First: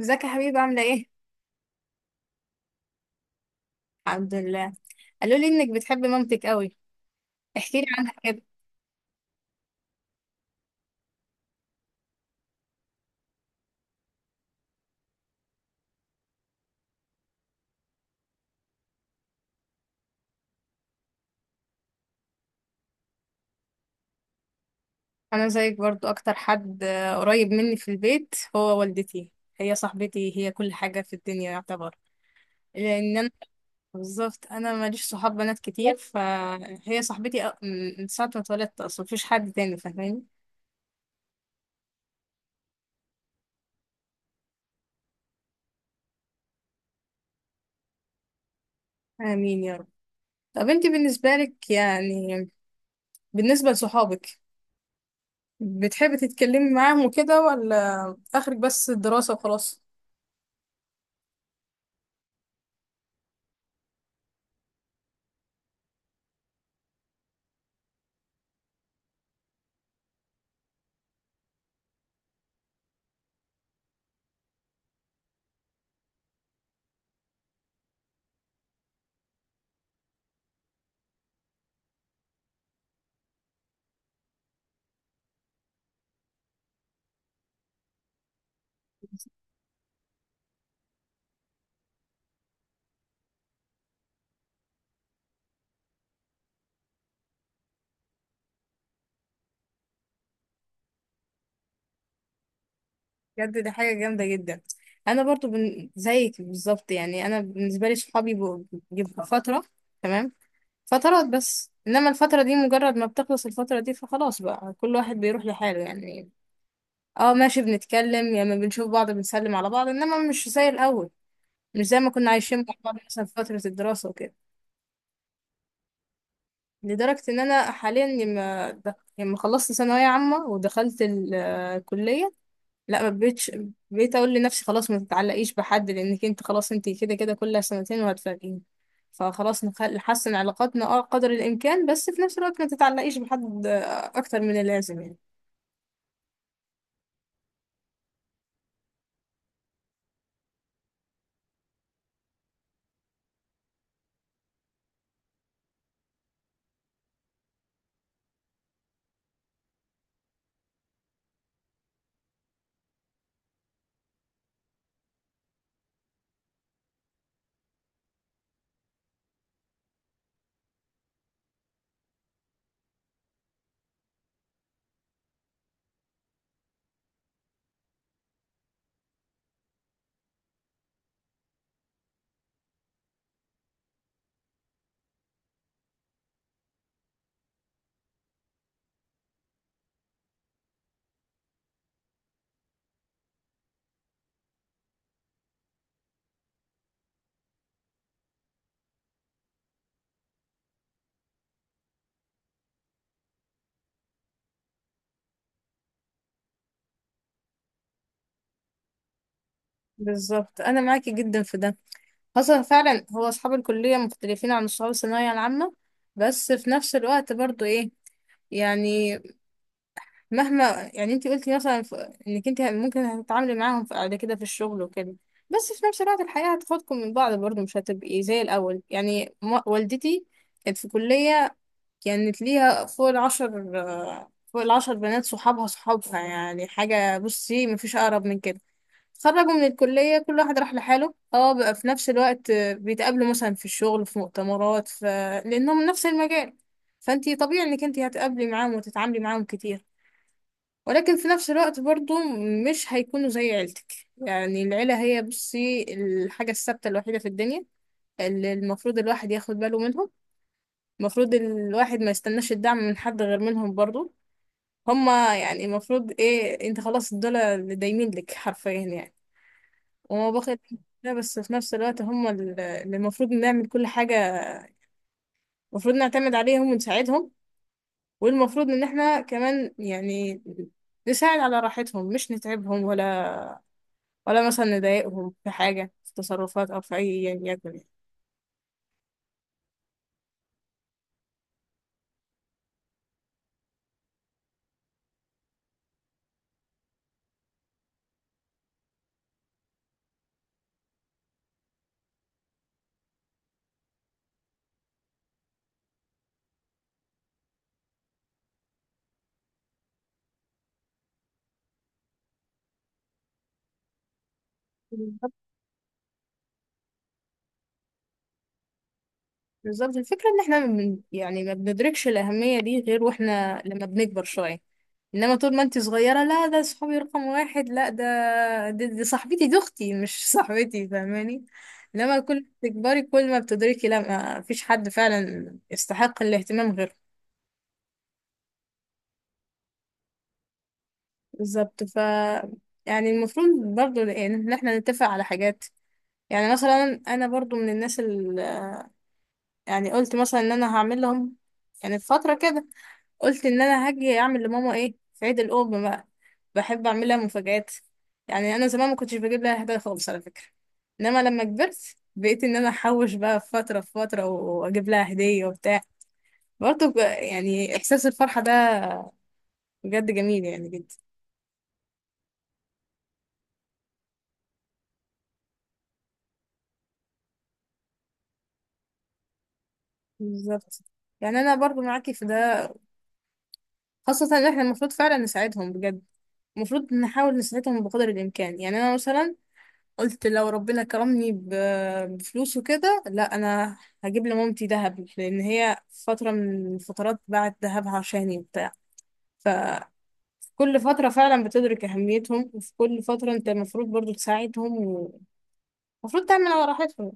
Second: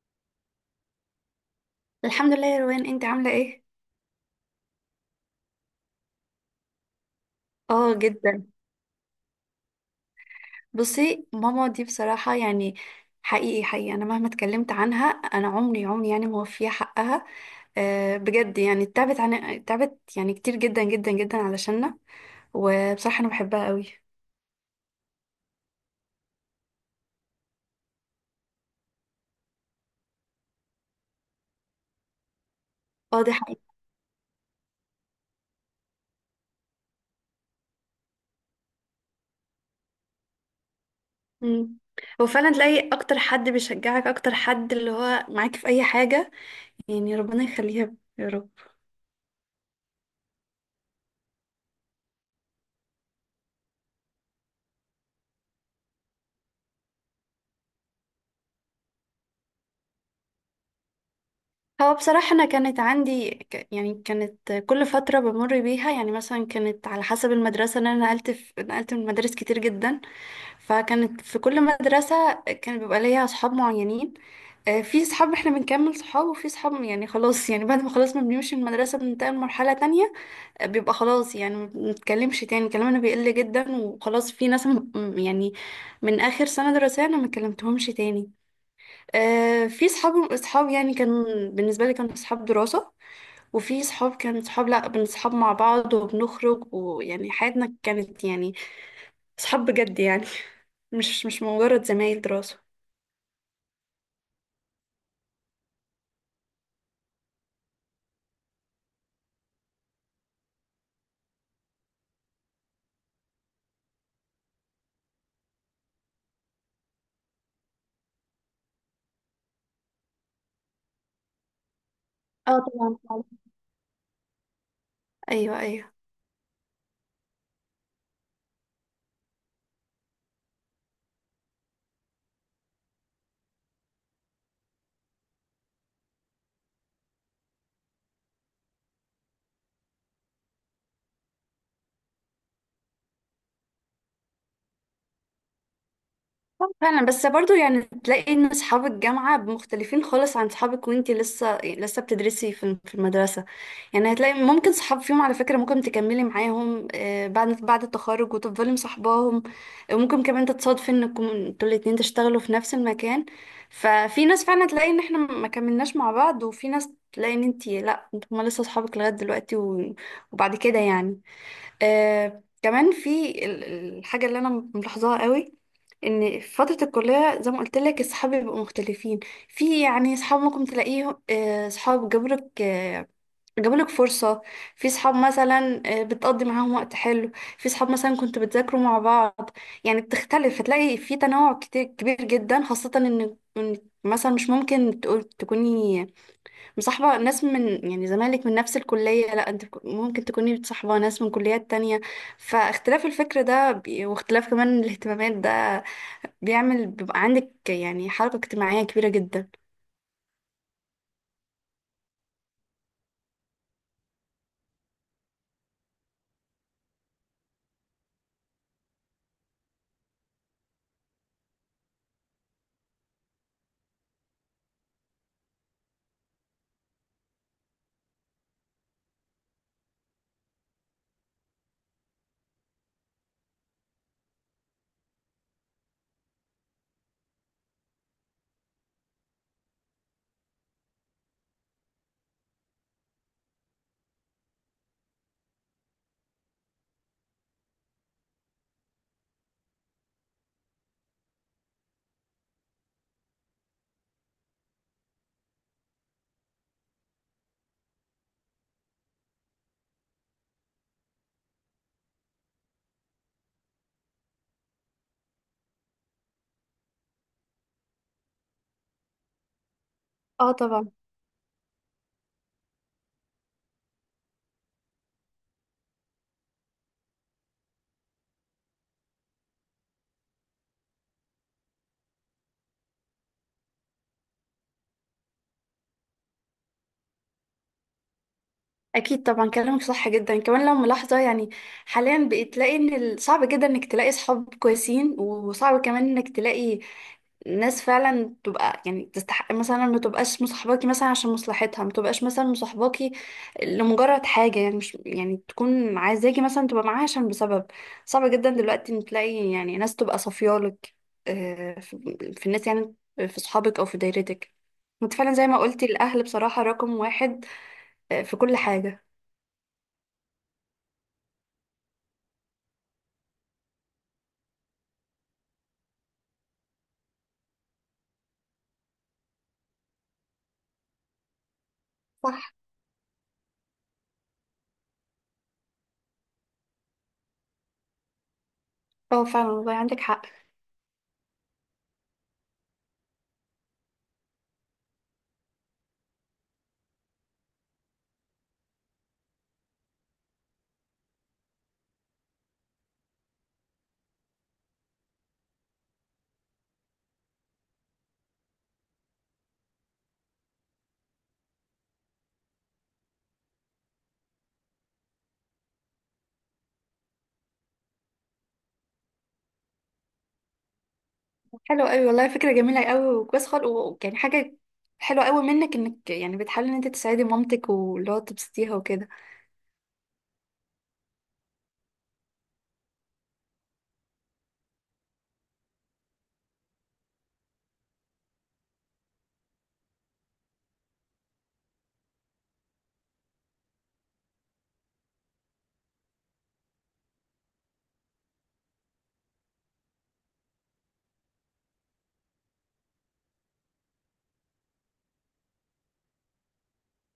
ازيك يا حبيبي؟ عاملة ايه؟ الحمد لله يا روان، انت عاملة ايه؟ الحمد لله. قالوا لي انك بتحب مامتك قوي، احكي لي اه، عنها كده. جدا. بصي، ماما دي بصراحة يعني حقيقي حقيقي انا مهما اتكلمت عنها انا عمري عمري يعني موفية حقها. أه، بجد يعني تعبت يعني كتير جدا جدا جدا علشاننا. وبصراحة انا بحبها قوي. انا زيك برضو، اكتر حد قريب مني في البيت هو والدتي. هي صاحبتي، هي كل حاجة في الدنيا يعتبر، لان اه، انا دي حقيقة. بالظبط، انا ماليش صحاب بنات كتير فهي صاحبتي من ساعة ما اتولدت اصلا مفيش حد تاني فاهماني. مم. هو فعلا تلاقي اكتر حد بيشجعك، اكتر حد اللي هو معاك في اي حاجة، يعني ربنا يخليها يا رب. امين يا رب. طب انت بالنسبة لك يعني، بالنسبة لصحابك، بتحبي تتكلمي معاهم وكده ولا اخرك بس الدراسة وخلاص؟ هو بصراحة أنا كانت عندي يعني كانت كل فترة بمر بيها، يعني مثلا كانت على حسب المدرسة، إن أنا نقلت، في نقلت من مدارس كتير جدا. فكانت في كل مدرسة كان بيبقى ليا أصحاب معينين. في صحاب احنا بنكمل صحاب، وفي صحاب يعني خلاص، يعني بعد ما خلاص ما بنمشي من المدرسة بننتقل لمرحلة تانية. بيبقى خلاص، يعني ما بنتكلمش تاني، كلامنا بيقل جدا وخلاص، في ناس يعني من آخر سنة دراسية أنا ما كلمتهمش تاني. في صحاب اصحاب يعني كان بالنسبه لي كانوا صحاب دراسه، وفي صحاب كانوا صحاب، لا بنصحاب مع بعض وبنخرج، ويعني حياتنا كانت يعني صحاب بجد يعني مش مجرد زمايل دراسه. بجد دي حاجة جامدة جدا. أنا برضو زيك بالظبط. يعني أنا بالنسبة لي صحابي بيبقوا فترة، تمام، فترات بس، إنما الفترة دي مجرد ما بتخلص الفترة دي فخلاص بقى كل واحد بيروح لحاله يعني. اه ماشي، بنتكلم يا يعني بنشوف بعض، بنسلم على بعض، إنما مش زي الأول، مش زي ما كنا اه عايشين مع بعض طبعا، فعلا. مثلا في فترة الدراسة وكده. ايوه، ايوه. لدرجة إن أنا حاليا لما خلصت ثانوية عامة ودخلت الكلية، لا ما بقتش، بقيت اقول لنفسي خلاص ما تتعلقيش بحد لانك انت خلاص، انت كده كده كل سنتين وهتفرقين. فخلاص نحسن علاقاتنا اه قدر الامكان، بس في نفس الوقت ما تتعلقيش بحد اكتر من اللازم يعني. آه فعلا، بس برضو يعني تلاقي ان اصحاب الجامعة مختلفين خالص عن صحابك، وانتي لسه لسه بتدرسي في المدرسة. يعني هتلاقي ممكن صحاب فيهم، على فكرة، ممكن تكملي معاهم آه، بعد التخرج وتفضلي مصاحباهم. وممكن كمان تتصادفي انكم انتوا الاتنين تشتغلوا في نفس المكان. ففي ناس فعلا تلاقي ان احنا ما كملناش مع بعض، وفي ناس تلاقي ان انتي، لا انتوا، هما لسه صحابك لغاية دلوقتي وبعد كده يعني. آه كمان في الحاجة اللي أنا ملاحظاها قوي، إن في فترة الكلية زي ما قلت لك أصحابي بيبقوا مختلفين. في يعني أصحاب ممكن تلاقيهم، آه، صحاب جابولك، آه، جابولك فرصة. في صحاب مثلا بتقضي معاهم وقت حلو. في صحاب مثلا كنتوا بتذاكروا مع بعض. يعني بتختلف، هتلاقي في تنوع كتير كبير جدا، خاصة إن مثلا مش ممكن تكوني مصاحبة ناس من يعني زمالك من نفس الكلية، لا، انت ممكن تكوني بتصاحبة ناس من كليات تانية. فاختلاف الفكر ده واختلاف كمان الاهتمامات ده بيبقى عندك يعني حركة اجتماعية كبيرة جدا. بالظبط انا معاكي جدا في ده، خاصة فعلا هو اصحاب الكلية مختلفين عن اصحاب الثانوية العامة، بس في نفس الوقت برضو ايه يعني، مهما يعني انت قلتي مثلا انك انت ممكن هتتعاملي معاهم بعد كده في الشغل وكده، بس في نفس الوقت الحياة هتاخدكم من بعض برضه، مش هتبقي زي الأول يعني والدتي كانت في كلية، كانت ليها فوق العشر بنات صحابها، صحابها يعني حاجة، بصي مفيش أقرب من كده. خرجوا من الكلية كل واحد راح لحاله، اه بقى في نفس الوقت بيتقابلوا مثلا في الشغل في مؤتمرات لأنهم نفس المجال، فانتي طبيعي انك انتي هتقابلي معاهم وتتعاملي معاهم كتير، ولكن في نفس الوقت برضو مش هيكونوا زي عيلتك يعني. العيلة هي بصي الحاجة الثابتة الوحيدة في الدنيا، اللي المفروض الواحد ياخد باله منهم. المفروض الواحد ما يستناش الدعم من حد غير منهم برضو. هما يعني المفروض ايه، انت خلاص دول اللي دايمين لك حرفيا يعني. وما اه باخد، طبعا. لا بس في نفس الوقت هما اللي اللي المفروض نعمل كل حاجة، المفروض نعتمد عليهم ونساعدهم، والمفروض ان احنا كمان يعني نساعد على راحتهم، مش نتعبهم ولا، ولا مثلا نضايقهم في حاجة في تصرفات أو في أي يعني يكن يعني. اكيد طبعا، كلامك صح جدا. كمان لو ملاحظه يعني حاليا بقيت تلاقي ان صعب جدا انك تلاقي صحاب كويسين، وصعب كمان انك تلاقي ناس فعلا تبقى يعني تستحق، مثلا ما تبقاش مصاحباكي مثلا عشان مصلحتها، ما تبقاش مثلا مصاحباكي لمجرد حاجه يعني، مش يعني تكون عايزاكي مثلا تبقى معاها عشان بسبب. صعب جدا دلوقتي ان تلاقي يعني ناس تبقى صافيالك. آه، في في الناس يعني، في صحابك او في دايرتك. انت بالظبط. فعلا زي ما قلتي، الاهل بصراحه رقم واحد، في كل حاجه. بالظبط. الفكرة إن إحنا من يعني ما بندركش الأهمية دي غير وإحنا لما بنكبر شوية، إنما طول ما أنت صغيرة لا ده صحابي رقم واحد، لا ده دي صاحبتي، دي أختي مش صاحبتي فاهماني. لما كل ما صح. تكبري كل ما بتدركي لا، ما فيش حد فعلا يستحق الاهتمام غيره. اه فعلا، والله عندك حق. بالظبط ف، يعني المفروض برضو إن إحنا نتفق على حاجات. يعني مثلا انا برضو من الناس، يعني قلت مثلا ان انا هعمل لهم يعني في فترة كده، قلت ان انا هاجي اعمل لماما ايه في عيد الام بقى. بحب اعمل لها مفاجآت. يعني انا زمان ما كنتش بجيب لها هدايا خالص على فكرة، انما لما كبرت بقيت ان انا احوش بقى في فترة و- واجيب لها هدية وبتاع، برضه يعني احساس الفرحة ده بجد جميل يعني جدا. حلو قوي والله، فكرة جميلة قوي وكويس خالص، يعني حاجة حلوة قوي منك انك يعني بتحاولي ان انت تساعدي مامتك، واللي هو تبسطيها وكده. بالظبط يعني انا برضو معاكي في ده، خاصة ان احنا المفروض فعلا نساعدهم بجد. المفروض نحاول نساعدهم بقدر الامكان. يعني انا مثلا قلت لو ربنا كرمني بفلوس وكده لا انا هجيب لمامتي دهب، لان هي فتره من الفترات باعت دهبها عشاني وبتاع. ففي كل فتره فعلا بتدرك اهميتهم، وفي كل فتره انت المفروض برضو تساعدهم، ومفروض تعمل على راحتهم.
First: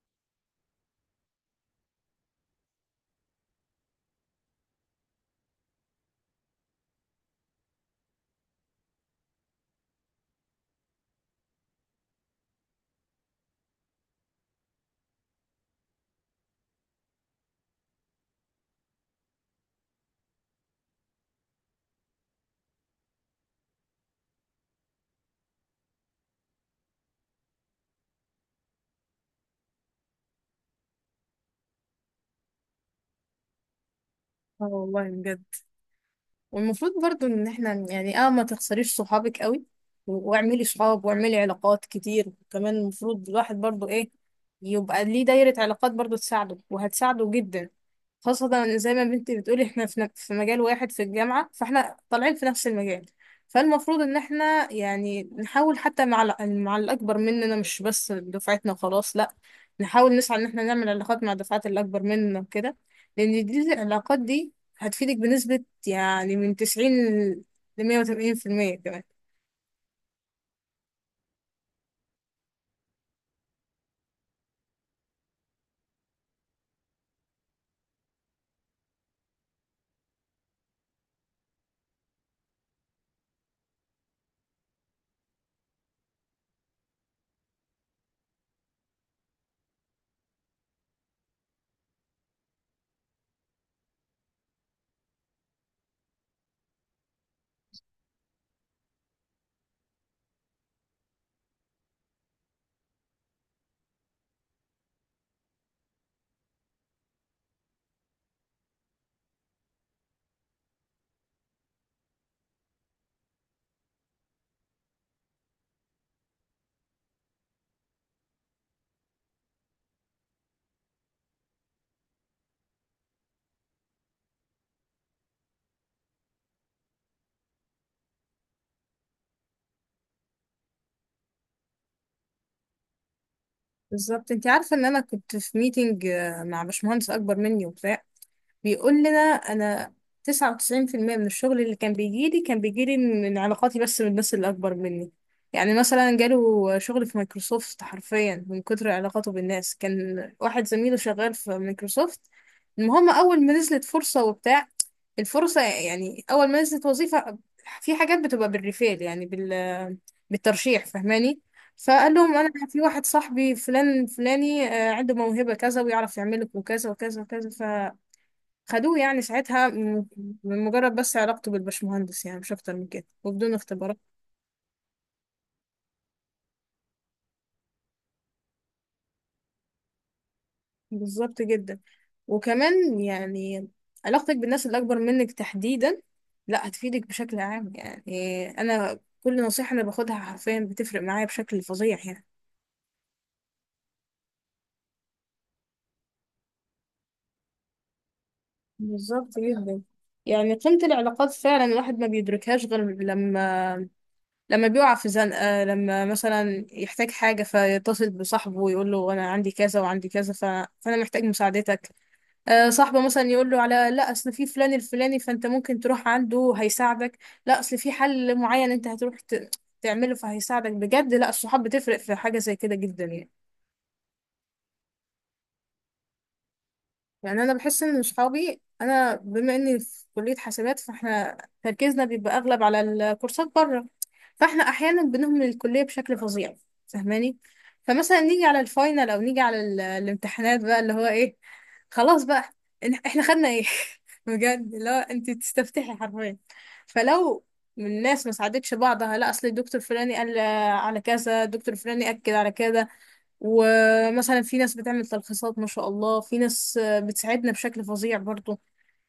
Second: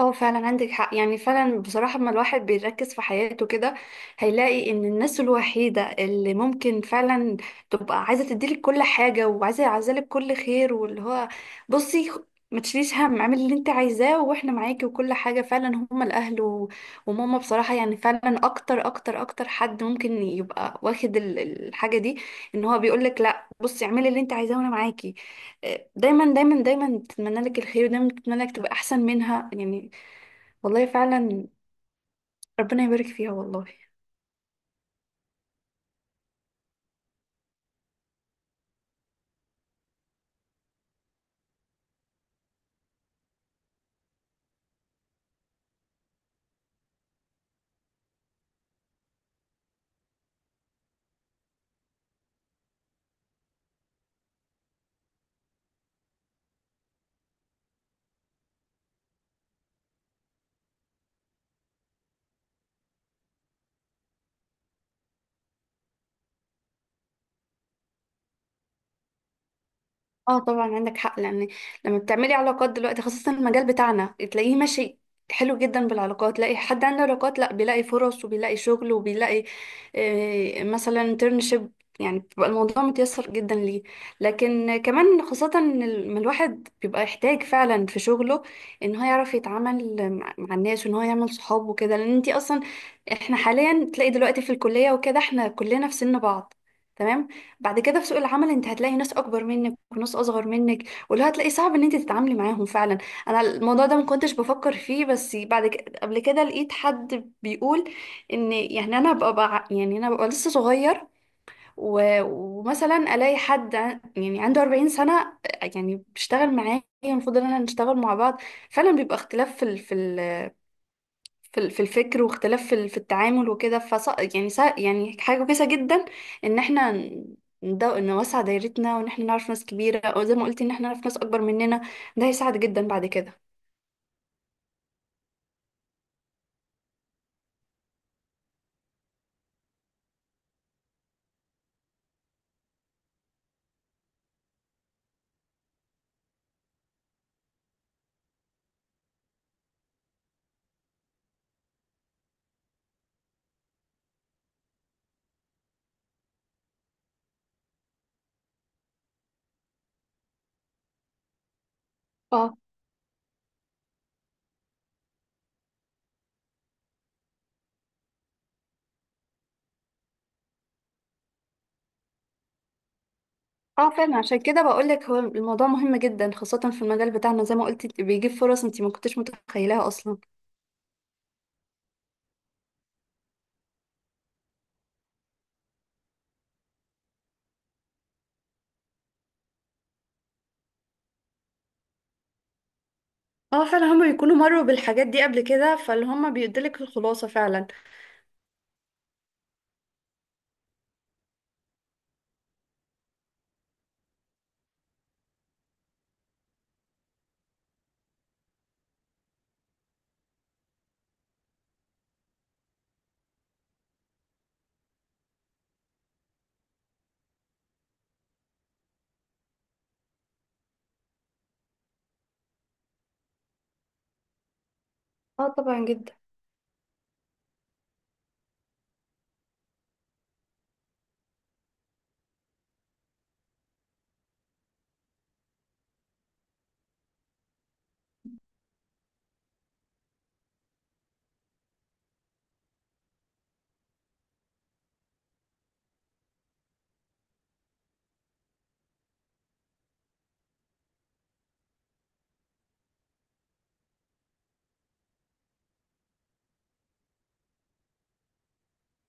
اه فعلا عندك حق، يعني فعلا بصراحة لما الواحد بيركز في حياته كده هيلاقي ان الناس الوحيدة اللي ممكن فعلا تبقى عايزة تديلك كل حاجة، وعايزة عايزالك كل خير، واللي هو بصي ما تشيليش هم، اعملي اللي انت عايزاه واحنا معاكي، وكل حاجة فعلا هما الاهل وماما بصراحة يعني، فعلا اكتر اكتر اكتر حد ممكن يبقى واخد الحاجة دي، ان هو بيقولك لا بصي اعملي اللي انت عايزاه وانا معاكي. دايما دايما دايما تتمنى لك الخير، ودايما تتمنى لك تبقى احسن منها يعني. والله فعلا ربنا يبارك فيها والله. اه والله بجد، والمفروض برضو ان احنا يعني اه ما تخسريش صحابك قوي، و- واعملي صحاب واعملي علاقات كتير. كمان المفروض الواحد برضو ايه، يبقى ليه دايرة علاقات برضو تساعده وهتساعده جدا، خاصة إن زي ما بنتي بتقولي احنا في في مجال واحد في الجامعة، فاحنا طالعين في نفس المجال، فالمفروض ان احنا يعني نحاول حتى مع مع الاكبر مننا، مش بس دفعتنا وخلاص لا، نحاول نسعى ان احنا نعمل علاقات مع الدفعات الاكبر مننا وكده، لان دي العلاقات دي هتفيدك بنسبة يعني من 90 ل 180% كمان. اه طبعا عندك حق، لان لما بتعملي علاقات دلوقتي خاصة المجال بتاعنا تلاقيه ماشي حلو جدا. بالعلاقات تلاقي حد عنده علاقات، لا بيلاقي فرص وبيلاقي شغل وبيلاقي مثلا انترنشيب، يعني بيبقى الموضوع متيسر جدا ليه. لكن كمان خاصة إن ما الواحد بيبقى يحتاج فعلا في شغله ان هو يعرف يتعامل مع الناس، وان هو يعمل صحاب وكده، لان انتي اصلا احنا حاليا تلاقي دلوقتي في الكلية وكده احنا كلنا في سن بعض. تمام. بعد كده في سوق العمل انت هتلاقي ناس اكبر منك وناس اصغر منك، واللي هتلاقي صعب ان انت تتعاملي معاهم فعلا. انا الموضوع ده ما كنتش بفكر فيه، بس بعد كده، قبل كده، لقيت حد بيقول ان يعني انا ببقى يعني انا ببقى لسه صغير، ومثلا الاقي حد يعني عنده 40 سنة يعني بيشتغل معايا، المفروض ان احنا نشتغل مع بعض. فعلا بيبقى اختلاف في الفكر، واختلاف في التعامل وكده، يعني يعني حاجة كويسة جدا ان احنا نوسع دايرتنا، وان احنا نعرف ناس كبيرة، او زي ما قلتي، ان احنا نعرف ناس اكبر مننا، ده هيساعد جدا بعد كده. بالظبط. انت عارفة ان انا كنت في ميتنج مع باشمهندس اكبر مني وبتاع، بيقول لنا انا 99% من الشغل اللي كان بيجيلي من علاقاتي، بس من الناس اللي اكبر مني. يعني مثلا جاله شغل في مايكروسوفت حرفيا من كتر علاقاته بالناس، كان واحد زميله شغال في مايكروسوفت. المهم اول ما نزلت فرصة وبتاع، الفرصة يعني اول ما نزلت وظيفة، في حاجات بتبقى بالريفيل يعني بالترشيح فاهماني، فقال لهم انا اه. في واحد صاحبي فلان فلاني عنده موهبة كذا ويعرف يعمل لكم كذا وكذا وكذا، خدوه يعني. ساعتها من مجرد بس علاقته بالبشمهندس يعني مش اكتر من كده وبدون اه اختبارات. فعلا عشان كده بقول لك، هو الموضوع مهم جدا خاصة في المجال بتاعنا زي ما قلتي، بيجيب فرص انت ما كنتش متخيلاها اصلا. بالظبط جدا. وكمان يعني علاقتك بالناس اللي اكبر منك تحديدا، لا هتفيدك بشكل عام. يعني انا كل نصيحة انا باخدها حرفيا بتفرق معايا بشكل فظيع يعني. اه فعلا، هما بيكونوا مروا بالحاجات دي قبل كده، فاللي هما بيديلك الخلاصة فعلا. بالظبط جدا. يعني قيمة العلاقات فعلا الواحد ما بيدركهاش غير لما، بيقع في زنقة، لما مثلا يحتاج حاجة فيتصل بصاحبه ويقول له أنا عندي كذا وعندي كذا فأنا محتاج مساعدتك. صاحبه مثلا يقول له على لا اصل في فلان الفلاني فانت ممكن تروح عنده هيساعدك، لا اصل في حل معين انت هتروح تعمله فهيساعدك بجد. لا الصحاب بتفرق في حاجه زي كده جدا يعني. اه طبعا جدا. يعني انا بحس ان صحابي، انا بما اني في كليه حسابات فاحنا تركيزنا بيبقى اغلب على الكورسات بره، فاحنا احيانا بنهمل الكليه بشكل فظيع فاهماني. فمثلا نيجي على الفاينل او نيجي على الامتحانات بقى اللي هو ايه، خلاص بقى احنا خدنا ايه بجد، اللي هو انت تستفتحي حرفيا. فلو من الناس ما ساعدتش بعضها، لا اصل الدكتور فلاني قال على كذا، الدكتور فلاني اكد على كذا، ومثلا في ناس بتعمل تلخيصات ما شاء الله، في ناس بتساعدنا بشكل فظيع برضو.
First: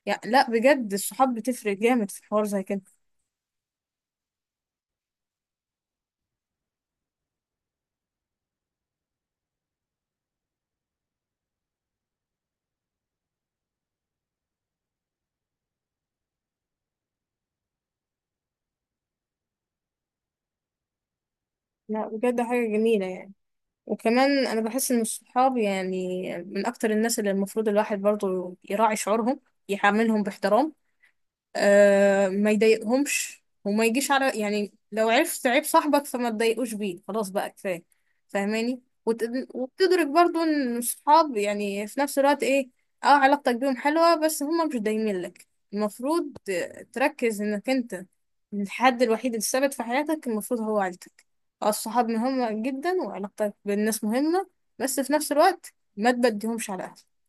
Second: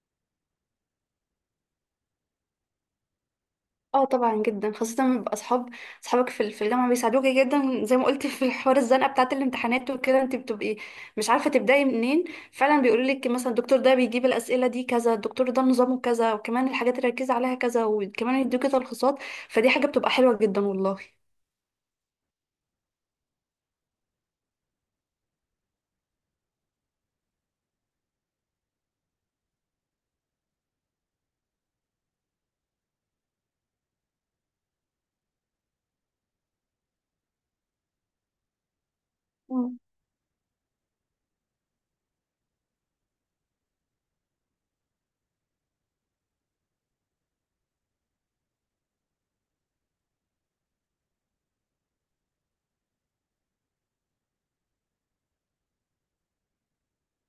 يعني لا بجد الصحاب بتفرق جامد في حوار زي كده. اه طبعا جدا، خاصة لما يبقى اصحاب، اصحابك في في الجامعة بيساعدوك جدا. زي ما قلت، في حوار الزنقة بتاعة الامتحانات وكده انت بتبقي مش عارفة تبدأي منين. فعلا بيقولوا لك مثلا الدكتور ده بيجيب الأسئلة دي كذا، الدكتور ده نظامه كذا، وكمان الحاجات اللي ركز عليها كذا، وكمان يدوكي تلخيصات، فدي حاجة بتبقى حلوة جدا والله. لا بجد حاجة جميلة يعني. وكمان انا بحس ان الصحاب يعني من اكتر الناس اللي المفروض الواحد برضو يراعي شعورهم، يعاملهم باحترام، آه ما يضايقهمش، وما يجيش على يعني، لو عرفت عيب صاحبك فما تضايقوش بيه، خلاص بقى كفايه فاهماني مم. وبتدرك برضو ان الصحاب يعني في نفس الوقت ايه، اه علاقتك بيهم حلوه بس هما مش دايمين لك، المفروض تركز انك انت الحد الوحيد الثابت في حياتك المفروض هو عيلتك. اه الصحاب مهمة جدا وعلاقتك بالناس مهمة، بس في نفس الوقت ما تبديهمش على أهلك.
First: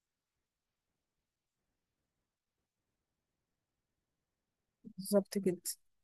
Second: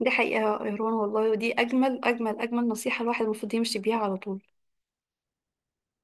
دي حقيقة يا روان، والله ودي أجمل أجمل أجمل نصيحة، الواحد المفروض يمشي بيها على طول. بالظبط كده.